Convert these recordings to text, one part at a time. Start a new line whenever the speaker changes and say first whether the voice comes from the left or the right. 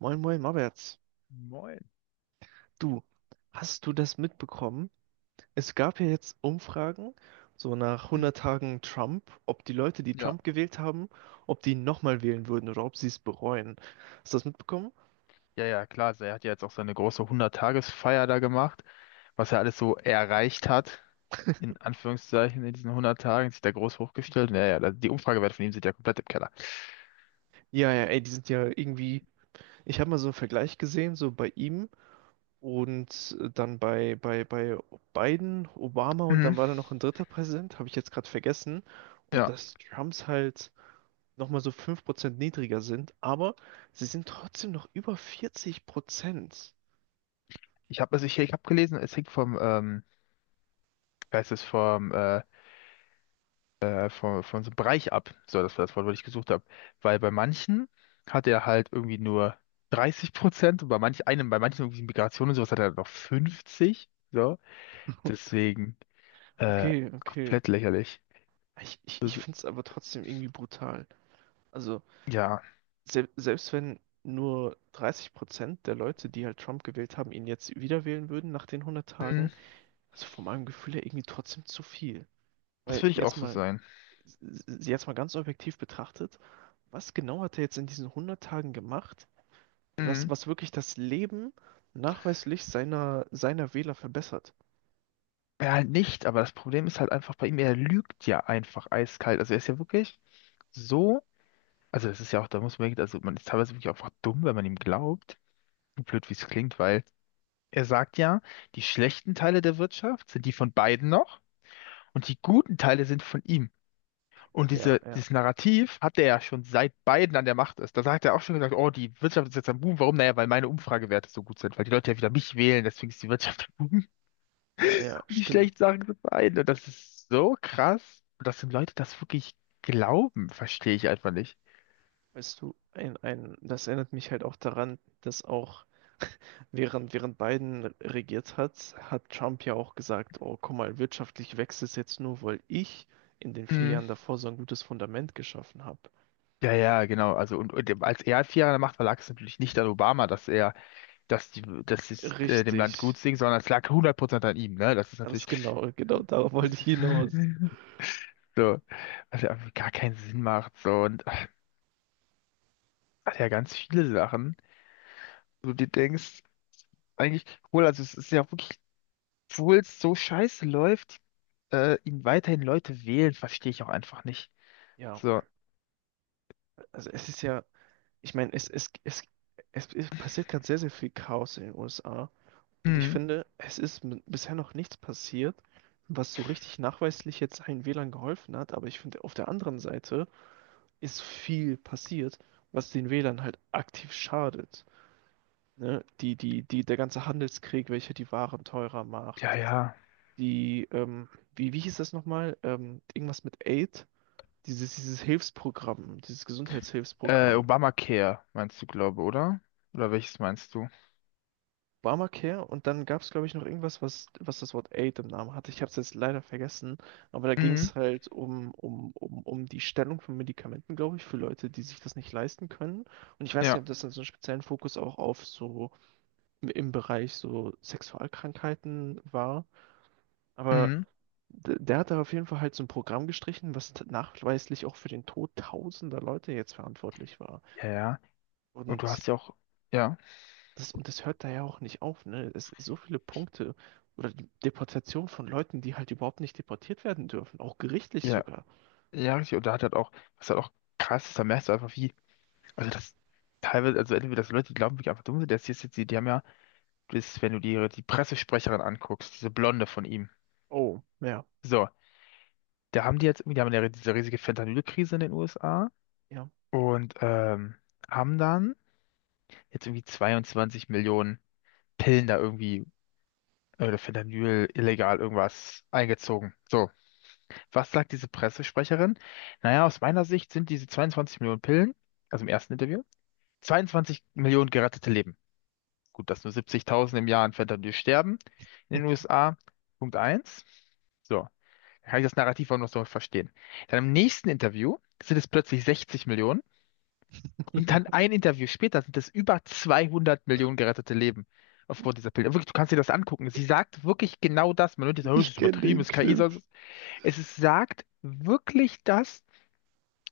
right: Moin, moin, Maberts.
left: Moin.
right: Du, hast du das mitbekommen? Es gab ja jetzt Umfragen, so nach
left: Hm.
right: 100 Tagen Trump, ob die Leute, die
left: Ja,
right: Trump gewählt haben, ob die ihn nochmal wählen würden oder ob sie es bereuen. Hast du das mitbekommen?
left: ja, ja, klar. Also er hat ja jetzt auch seine große 100 Feier da gemacht, was er alles so erreicht hat, in Anführungszeichen, in diesen 100 Tagen, sich da groß hochgestellt. Naja, ja, die Umfragewerte von ihm sind ja komplett im Keller.
right: Ja, ja, ey, die sind ja irgendwie, ich habe mal so einen Vergleich gesehen, so bei ihm und dann bei, bei Biden, Obama und
left: Mhm.
right: dann war da noch ein dritter Präsident, habe ich jetzt gerade vergessen. Und
left: Ja,
right: dass Trumps halt nochmal so 5% niedriger sind, aber sie sind trotzdem noch über 40%.
left: ich habe also ich habe gelesen, es hängt vom, wie heißt es, von so einem Bereich ab. So, das war das Wort, was ich gesucht habe. Weil bei manchen hat er halt irgendwie nur 30% und bei manchen irgendwie Migration und sowas hat er halt noch 50. So, deswegen. Äh,
right: Okay, okay.
left: Komplett lächerlich.
right: Ich
left: Das,
right: finde es aber trotzdem irgendwie brutal. Also,
left: ja,
right: selbst wenn nur 30% der Leute, die halt Trump gewählt haben, ihn jetzt wieder wählen würden nach den hundert
left: hm.
right: Tagen, also von meinem Gefühl her irgendwie trotzdem zu viel.
left: Das
right: Weil
left: würde ich auch
right: jetzt
left: so
right: mal,
left: sein.
right: s- jetzt mal ganz objektiv betrachtet, was genau hat er jetzt in diesen hundert Tagen gemacht,
left: Hm.
right: was wirklich das Leben nachweislich seiner Wähler verbessert?
left: Ja, halt nicht, aber das Problem ist halt einfach bei ihm, er lügt ja einfach eiskalt. Also er ist ja wirklich so, also das ist ja auch, da muss man wirklich, also man ist teilweise wirklich einfach dumm, wenn man ihm glaubt. So blöd, wie es klingt, weil er sagt ja, die schlechten Teile der Wirtschaft sind die von beiden noch und die guten Teile sind von ihm. Und
right: Ja, ja,
left: dieses Narrativ hat er ja schon, seit Biden an der Macht ist. Da hat er auch schon gesagt, oh, die Wirtschaft ist jetzt am Boom. Warum? Naja, weil meine Umfragewerte so gut sind, weil die Leute ja wieder mich wählen, deswegen ist die Wirtschaft am Boom.
right: ja, ja,
left: Und die
right: stimmt.
left: schlechten Sachen sind Biden. Und das ist so krass. Und dass die Leute das wirklich glauben, verstehe ich einfach nicht.
right: Weißt du, das erinnert mich halt auch daran, dass auch während Biden regiert hat, hat Trump ja auch gesagt, oh, guck mal, wirtschaftlich wächst es jetzt nur, weil ich in den vier
left: Mhm.
right: Jahren davor so ein gutes Fundament geschaffen habe.
left: Ja, ja, genau. Also und als er 4 Jahre an der Macht war, lag es natürlich nicht an Obama, dass er, dass die, dass es dem Land
right: Richtig,
left: gut ging, sondern es lag 100% an ihm, ne? Das ist natürlich.
right: ganz genau, genau darauf wollte ich hinaus.
left: So, was ja irgendwie gar keinen Sinn macht. So, und ach, hat ja ganz viele Sachen, wo du denkst, eigentlich, cool, also es ist ja wirklich, obwohl es so scheiße läuft, ihn weiterhin Leute wählen, verstehe ich auch einfach nicht.
right: Ja,
left: So,
right: also es ist ja, ich meine, es passiert gerade sehr, sehr viel Chaos in den USA. Und ich
left: hm,
right: finde, es ist bisher noch nichts passiert, was so richtig nachweislich jetzt allen WLAN geholfen hat. Aber ich finde, auf der anderen Seite ist viel passiert, was den WLAN halt aktiv schadet. Ne? Der ganze Handelskrieg, welcher die Waren teurer
left: ja,
right: macht.
left: ja.
right: Die, wie, wie hieß das nochmal? Irgendwas mit Aid? Dieses Hilfsprogramm, dieses Gesundheitshilfsprogramm,
left: Obamacare meinst du, glaube, oder? Oder welches meinst du?
right: Obamacare und dann gab es, glaube ich, noch irgendwas, was das Wort Aid im Namen hatte. Ich habe es jetzt leider vergessen, aber da ging
left: Mhm,
right: es halt um die Stellung von Medikamenten, glaube ich, für Leute, die sich das nicht leisten können. Und ich weiß nicht,
left: ja,
right: ob das dann so einen speziellen Fokus auch auf so im Bereich so Sexualkrankheiten war, aber
left: mhm,
right: der hat da auf jeden Fall halt so ein Programm gestrichen, was nachweislich auch für den Tod tausender Leute jetzt verantwortlich war.
left: ja, ja. Und du
right: Und
left: hast ja auch, ja,
right: das, und das hört da ja auch nicht auf, ne? Es so viele Punkte oder die Deportation von Leuten, die halt überhaupt nicht deportiert werden dürfen, auch gerichtlich
left: ja,
right: sogar.
left: ja, richtig. Und da hat halt auch, was halt auch krass ist, da merkst du einfach, wie, also das teilweise, also entweder, dass Leute die glauben, wirklich einfach dumm sind, das hier ist jetzt, die haben ja ist, wenn du dir die Pressesprecherin anguckst, diese Blonde von ihm.
right: Oh, ja,
left: So, da haben die jetzt, irgendwie, die haben ja diese riesige Fentanyl-Krise in den USA
right: ja.
left: und haben dann jetzt irgendwie 22 Millionen Pillen da irgendwie oder Fentanyl illegal irgendwas eingezogen. So, was sagt diese Pressesprecherin? Naja, aus meiner Sicht sind diese 22 Millionen Pillen, also im ersten Interview, 22 Millionen gerettete Leben. Gut, dass nur 70.000 im Jahr an Fentanyl sterben in den USA. Punkt eins. So, kann ich das Narrativ auch noch so verstehen. Dann im nächsten Interview sind es plötzlich 60 Millionen und dann ein Interview später sind es über 200 Millionen gerettete Leben aufgrund dieser Bilder. Wirklich, du kannst dir das angucken. Sie sagt wirklich genau das. Man hört jetzt, oh, es
right: Ich
left: ist
right: kenne
left: übertrieben,
right: den
left: es ist KI.
right: Clip.
left: Sonst Es ist, sagt wirklich das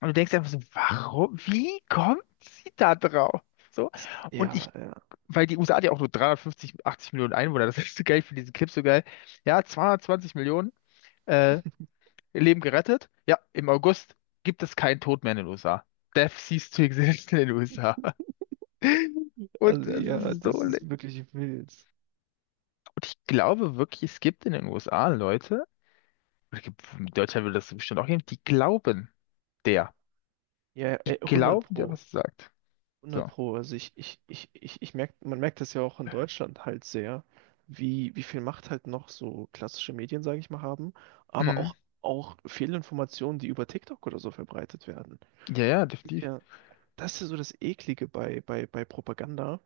left: und du denkst einfach so, warum, wie kommt sie da drauf? So.
right: Es,
left: Und ich,
right: ja, ja,
left: weil die USA hat ja auch nur 350, 80 Millionen Einwohner, das ist so geil, für diesen Clip so geil. Ja, 220 Millionen. Äh, Ihr Leben gerettet. Ja, im August gibt es keinen Tod mehr in den USA. Death ceased to exist in den USA. Und
right: also
left: das
right: ja,
left: ist
right: das
left: so.
right: ist wirklich wild.
left: Und ich glaube wirklich, es gibt in den USA Leute, in Deutschland würde das bestimmt auch geben, die glauben
right: Ja.
left: der.
right: Ja,
left: Die
right: 100
left: glauben der,
right: Pro.
left: was sagt.
right: Hundert
left: So.
right: Pro. Also ich merk, man merkt das ja auch in Deutschland halt sehr, wie viel Macht halt noch so klassische Medien, sage ich mal, haben, aber
left: Mhm.
right: auch, auch Fehlinformationen, die über TikTok oder so verbreitet werden.
left: Ja, ja,
right: Ist
left: definitiv.
right: Ja, das ist ja so das Eklige bei Propaganda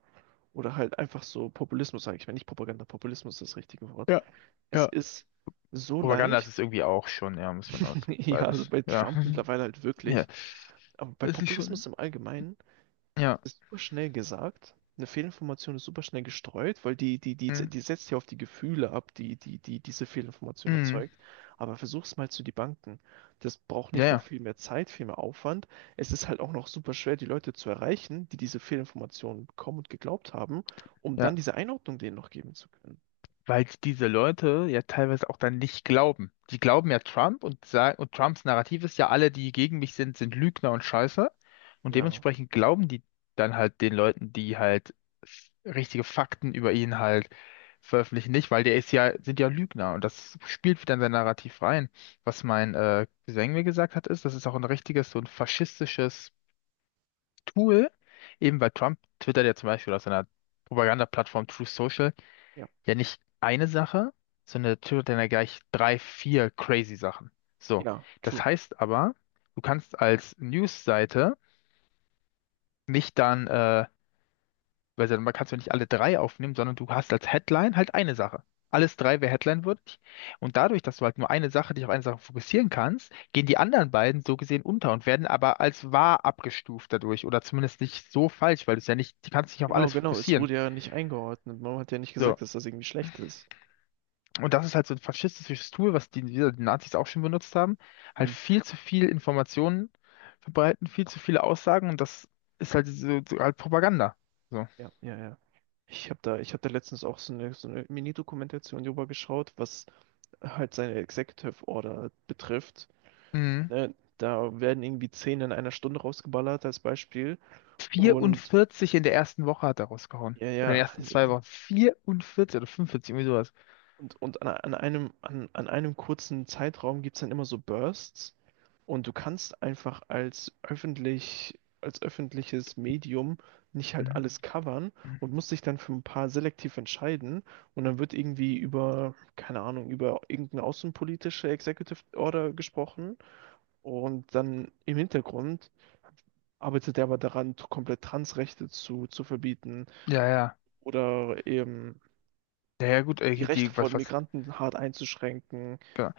right: oder halt einfach so Populismus, sage ich mal. Nicht Propaganda, Populismus ist das richtige Wort.
left: Ja,
right: Es
left: ja.
right: ist so
left: Propaganda ist es
right: leicht,
left: irgendwie auch schon, ja, muss man aus.
right: ja, also
left: Beides.
right: bei
left: Ja.
right: Trump mittlerweile halt
left: Ja.
right: wirklich, aber bei
left: Es ist
right: Populismus
left: schon.
right: im Allgemeinen.
left: Ja.
right: Das ist super schnell gesagt. Eine Fehlinformation ist super schnell gestreut, weil die, die, die,
left: Mhm.
right: die setzt ja auf die Gefühle ab, die diese Fehlinformation
left: Mhm.
right: erzeugt. Aber versuch's mal zu debunken. Das braucht
left: Ja,
right: nicht nur
left: ja.
right: viel mehr Zeit, viel mehr Aufwand. Es ist halt auch noch super schwer, die Leute zu erreichen, die diese Fehlinformationen bekommen und geglaubt haben, um dann
left: Ja.
right: diese Einordnung denen noch geben zu können.
left: Weil diese Leute ja teilweise auch dann nicht glauben. Die glauben ja Trump und sagen, und Trumps Narrativ ist ja, alle, die gegen mich sind, sind Lügner und Scheiße. Und
right: Ja,
left: dementsprechend glauben die dann halt den Leuten, die halt f- richtige Fakten über ihn halt veröffentlichen, nicht, weil der ist ja, sind ja Lügner und das spielt wieder in sein Narrativ rein. Was mein Cousin mir gesagt hat, ist, das ist auch ein richtiges, so ein faschistisches Tool, eben weil Trump twittert ja zum Beispiel auf seiner Propagandaplattform Truth Social,
right: ja,
left: ja, nicht eine Sache, sondern der Typ hat dann ja gleich drei, vier crazy Sachen. So,
right: ja,
left: das
right: true.
left: heißt aber, du kannst als News-Seite nicht dann, weil man kannst du nicht alle drei aufnehmen, sondern du hast als Headline halt eine Sache. Alles drei wäre Headline-würdig. Und dadurch, dass du halt nur eine Sache, dich auf eine Sache fokussieren kannst, gehen die anderen beiden so gesehen unter und werden aber als wahr abgestuft dadurch oder zumindest nicht so falsch, weil du es ja nicht, du kannst dich auf
right: Genau,
left: alles
right: genau. Es
left: fokussieren.
right: wurde ja nicht eingeordnet. Man hat ja nicht
left: So,
right: gesagt, dass das irgendwie schlecht ist.
left: und das ist halt so ein faschistisches Tool, was die Nazis auch schon benutzt haben. Halt
right: Hm.
left: viel zu viel Informationen verbreiten, viel zu viele Aussagen und das ist halt, so, so halt Propaganda. So.
right: Ja, ja, ja. Ich hab da letztens auch so eine Mini-Dokumentation drüber geschaut, was halt seine Executive Order betrifft.
left: Mhm.
right: Ne? Da werden irgendwie zehn in einer Stunde rausgeballert als Beispiel. Und
left: 44 in der ersten Woche hat er rausgehauen.
right: ja,
left: Oder
right: ja,
left: in den ersten zwei Wochen. 44 oder 45, irgendwie sowas.
right: und an, an einem kurzen Zeitraum gibt es dann immer so Bursts. Und du kannst einfach als als öffentliches Medium nicht halt
left: Mhm.
right: alles covern
left: Mhm.
right: und musst dich dann für ein paar selektiv entscheiden. Und dann wird irgendwie über, keine Ahnung, über irgendeine außenpolitische Executive Order gesprochen. Und dann im Hintergrund arbeitet er aber daran, komplett Transrechte zu verbieten
left: Ja, ja.
right: oder eben
left: Ja, ja, gut,
right: die Rechte von Migranten hart einzuschränken.
left: genau.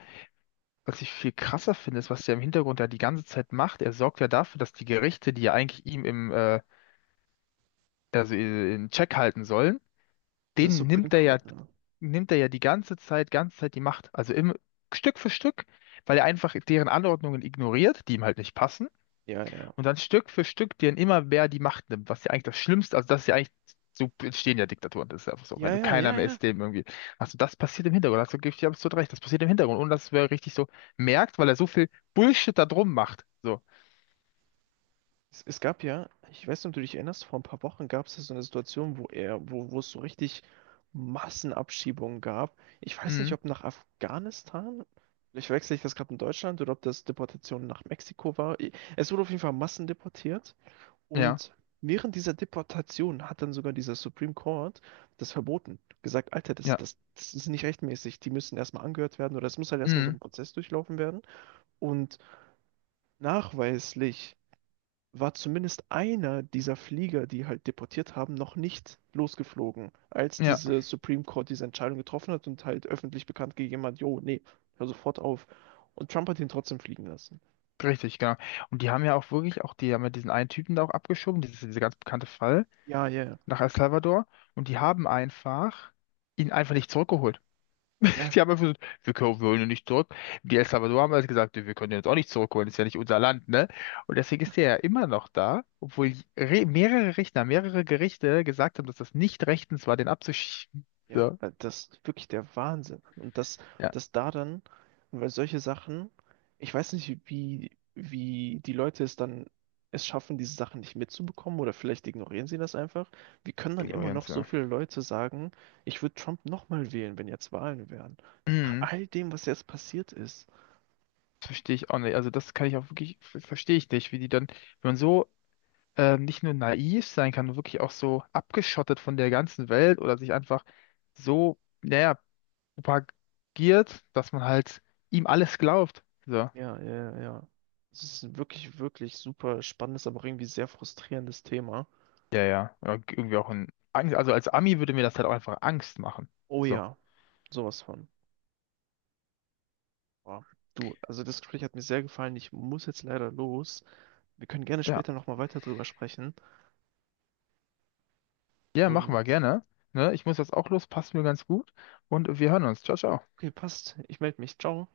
left: Was ich viel krasser finde, ist, was der im Hintergrund ja die ganze Zeit macht. Er sorgt ja dafür, dass die Gerichte, die ja eigentlich ihm also in Check halten sollen,
right: Dieser
left: den
right: Supreme
left: nimmt er ja,
right: Court, ne?
left: die ganze Zeit die Macht. Also im, Stück für Stück, weil er einfach deren Anordnungen ignoriert, die ihm halt nicht passen.
right: Ja, ja, ja.
left: Und dann Stück für Stück denen immer mehr die Macht nimmt, was ja eigentlich das Schlimmste, also das ist ja eigentlich, so entstehen ja Diktaturen, das ist einfach so, wenn
right: Ja,
left: du
right: ja,
left: keiner
right: ja,
left: mehr
right: ja.
left: ist, dem irgendwie, also das passiert im Hintergrund, hast du gebe ich dir absolut recht, das passiert im Hintergrund, ohne dass wer richtig so merkt, weil er so viel Bullshit da drum macht. So,
right: Es gab ja, ich weiß nicht, ob du dich erinnerst, vor ein paar Wochen gab es ja so eine Situation, wo es so richtig Massenabschiebungen gab. Ich weiß nicht,
left: mhm.
right: ob nach Afghanistan, vielleicht wechsle ich das gerade in Deutschland oder ob das Deportation nach Mexiko war. Es wurde auf jeden Fall massendeportiert
left: Ja,
right: und während dieser Deportation hat dann sogar dieser Supreme Court das verboten. Gesagt, Alter,
left: ja,
right: das ist nicht rechtmäßig. Die müssen erstmal angehört werden oder es muss halt erstmal so
left: mhm.
right: ein Prozess durchlaufen werden. Und nachweislich war zumindest einer dieser Flieger, die halt deportiert haben, noch nicht losgeflogen, als
left: Ja.
right: diese Supreme Court diese Entscheidung getroffen hat und halt öffentlich bekannt gegeben hat, jo, nee, hör sofort auf. Und Trump hat ihn trotzdem fliegen lassen.
left: Richtig, genau. Und die haben ja auch wirklich, auch die haben ja diesen einen Typen da auch abgeschoben, dieser ganz bekannte Fall
right: Ja, ja,
left: nach El Salvador. Und die haben einfach ihn einfach nicht zurückgeholt.
right: ja.
left: Die haben einfach gesagt, wir holen ihn nicht zurück. Die El Salvador haben also gesagt, wir können ihn jetzt auch nicht zurückholen, ist ja nicht unser Land, ne? Und deswegen ist der ja immer noch da, obwohl re mehrere Richter, mehrere Gerichte gesagt haben, dass das nicht rechtens war, den abzuschieben.
right: Ja,
left: So,
right: weil das ist wirklich der Wahnsinn. Und das,
left: ja,
right: das da dann, und weil solche Sachen, ich weiß nicht, wie die Leute es schaffen, diese Sachen nicht mitzubekommen oder vielleicht ignorieren sie das einfach. Wie können dann immer noch
left: Ignoranz,
right: so
left: ja.
right: viele Leute sagen, ich würde Trump nochmal wählen, wenn jetzt Wahlen wären? Nach
left: Mhm.
right: all dem, was jetzt passiert ist.
left: Das verstehe ich auch nicht. Also das kann ich auch wirklich, verstehe ich nicht, wie die dann, wenn man so nicht nur naiv sein kann, sondern wirklich auch so abgeschottet von der ganzen Welt oder sich einfach so, naja, propagiert, dass man halt ihm alles glaubt. So.
right: Ja, ja, ja. Es ist ein wirklich, wirklich super spannendes, aber auch irgendwie sehr frustrierendes Thema.
left: Ja, ja. Ja, irgendwie auch ein Angst. Also als Ami würde mir das halt auch einfach Angst machen.
right: Oh
left: So.
right: ja, sowas von. Boah. Du, also das Gespräch hat mir sehr gefallen. Ich muss jetzt leider los. Wir können gerne
left: Ja.
right: später nochmal weiter drüber sprechen.
left: Ja, machen wir
right: Und
left: gerne. Ne? Ich muss jetzt auch los, passt mir ganz gut. Und wir hören uns. Ciao, ciao.
right: okay, passt. Ich melde mich. Ciao.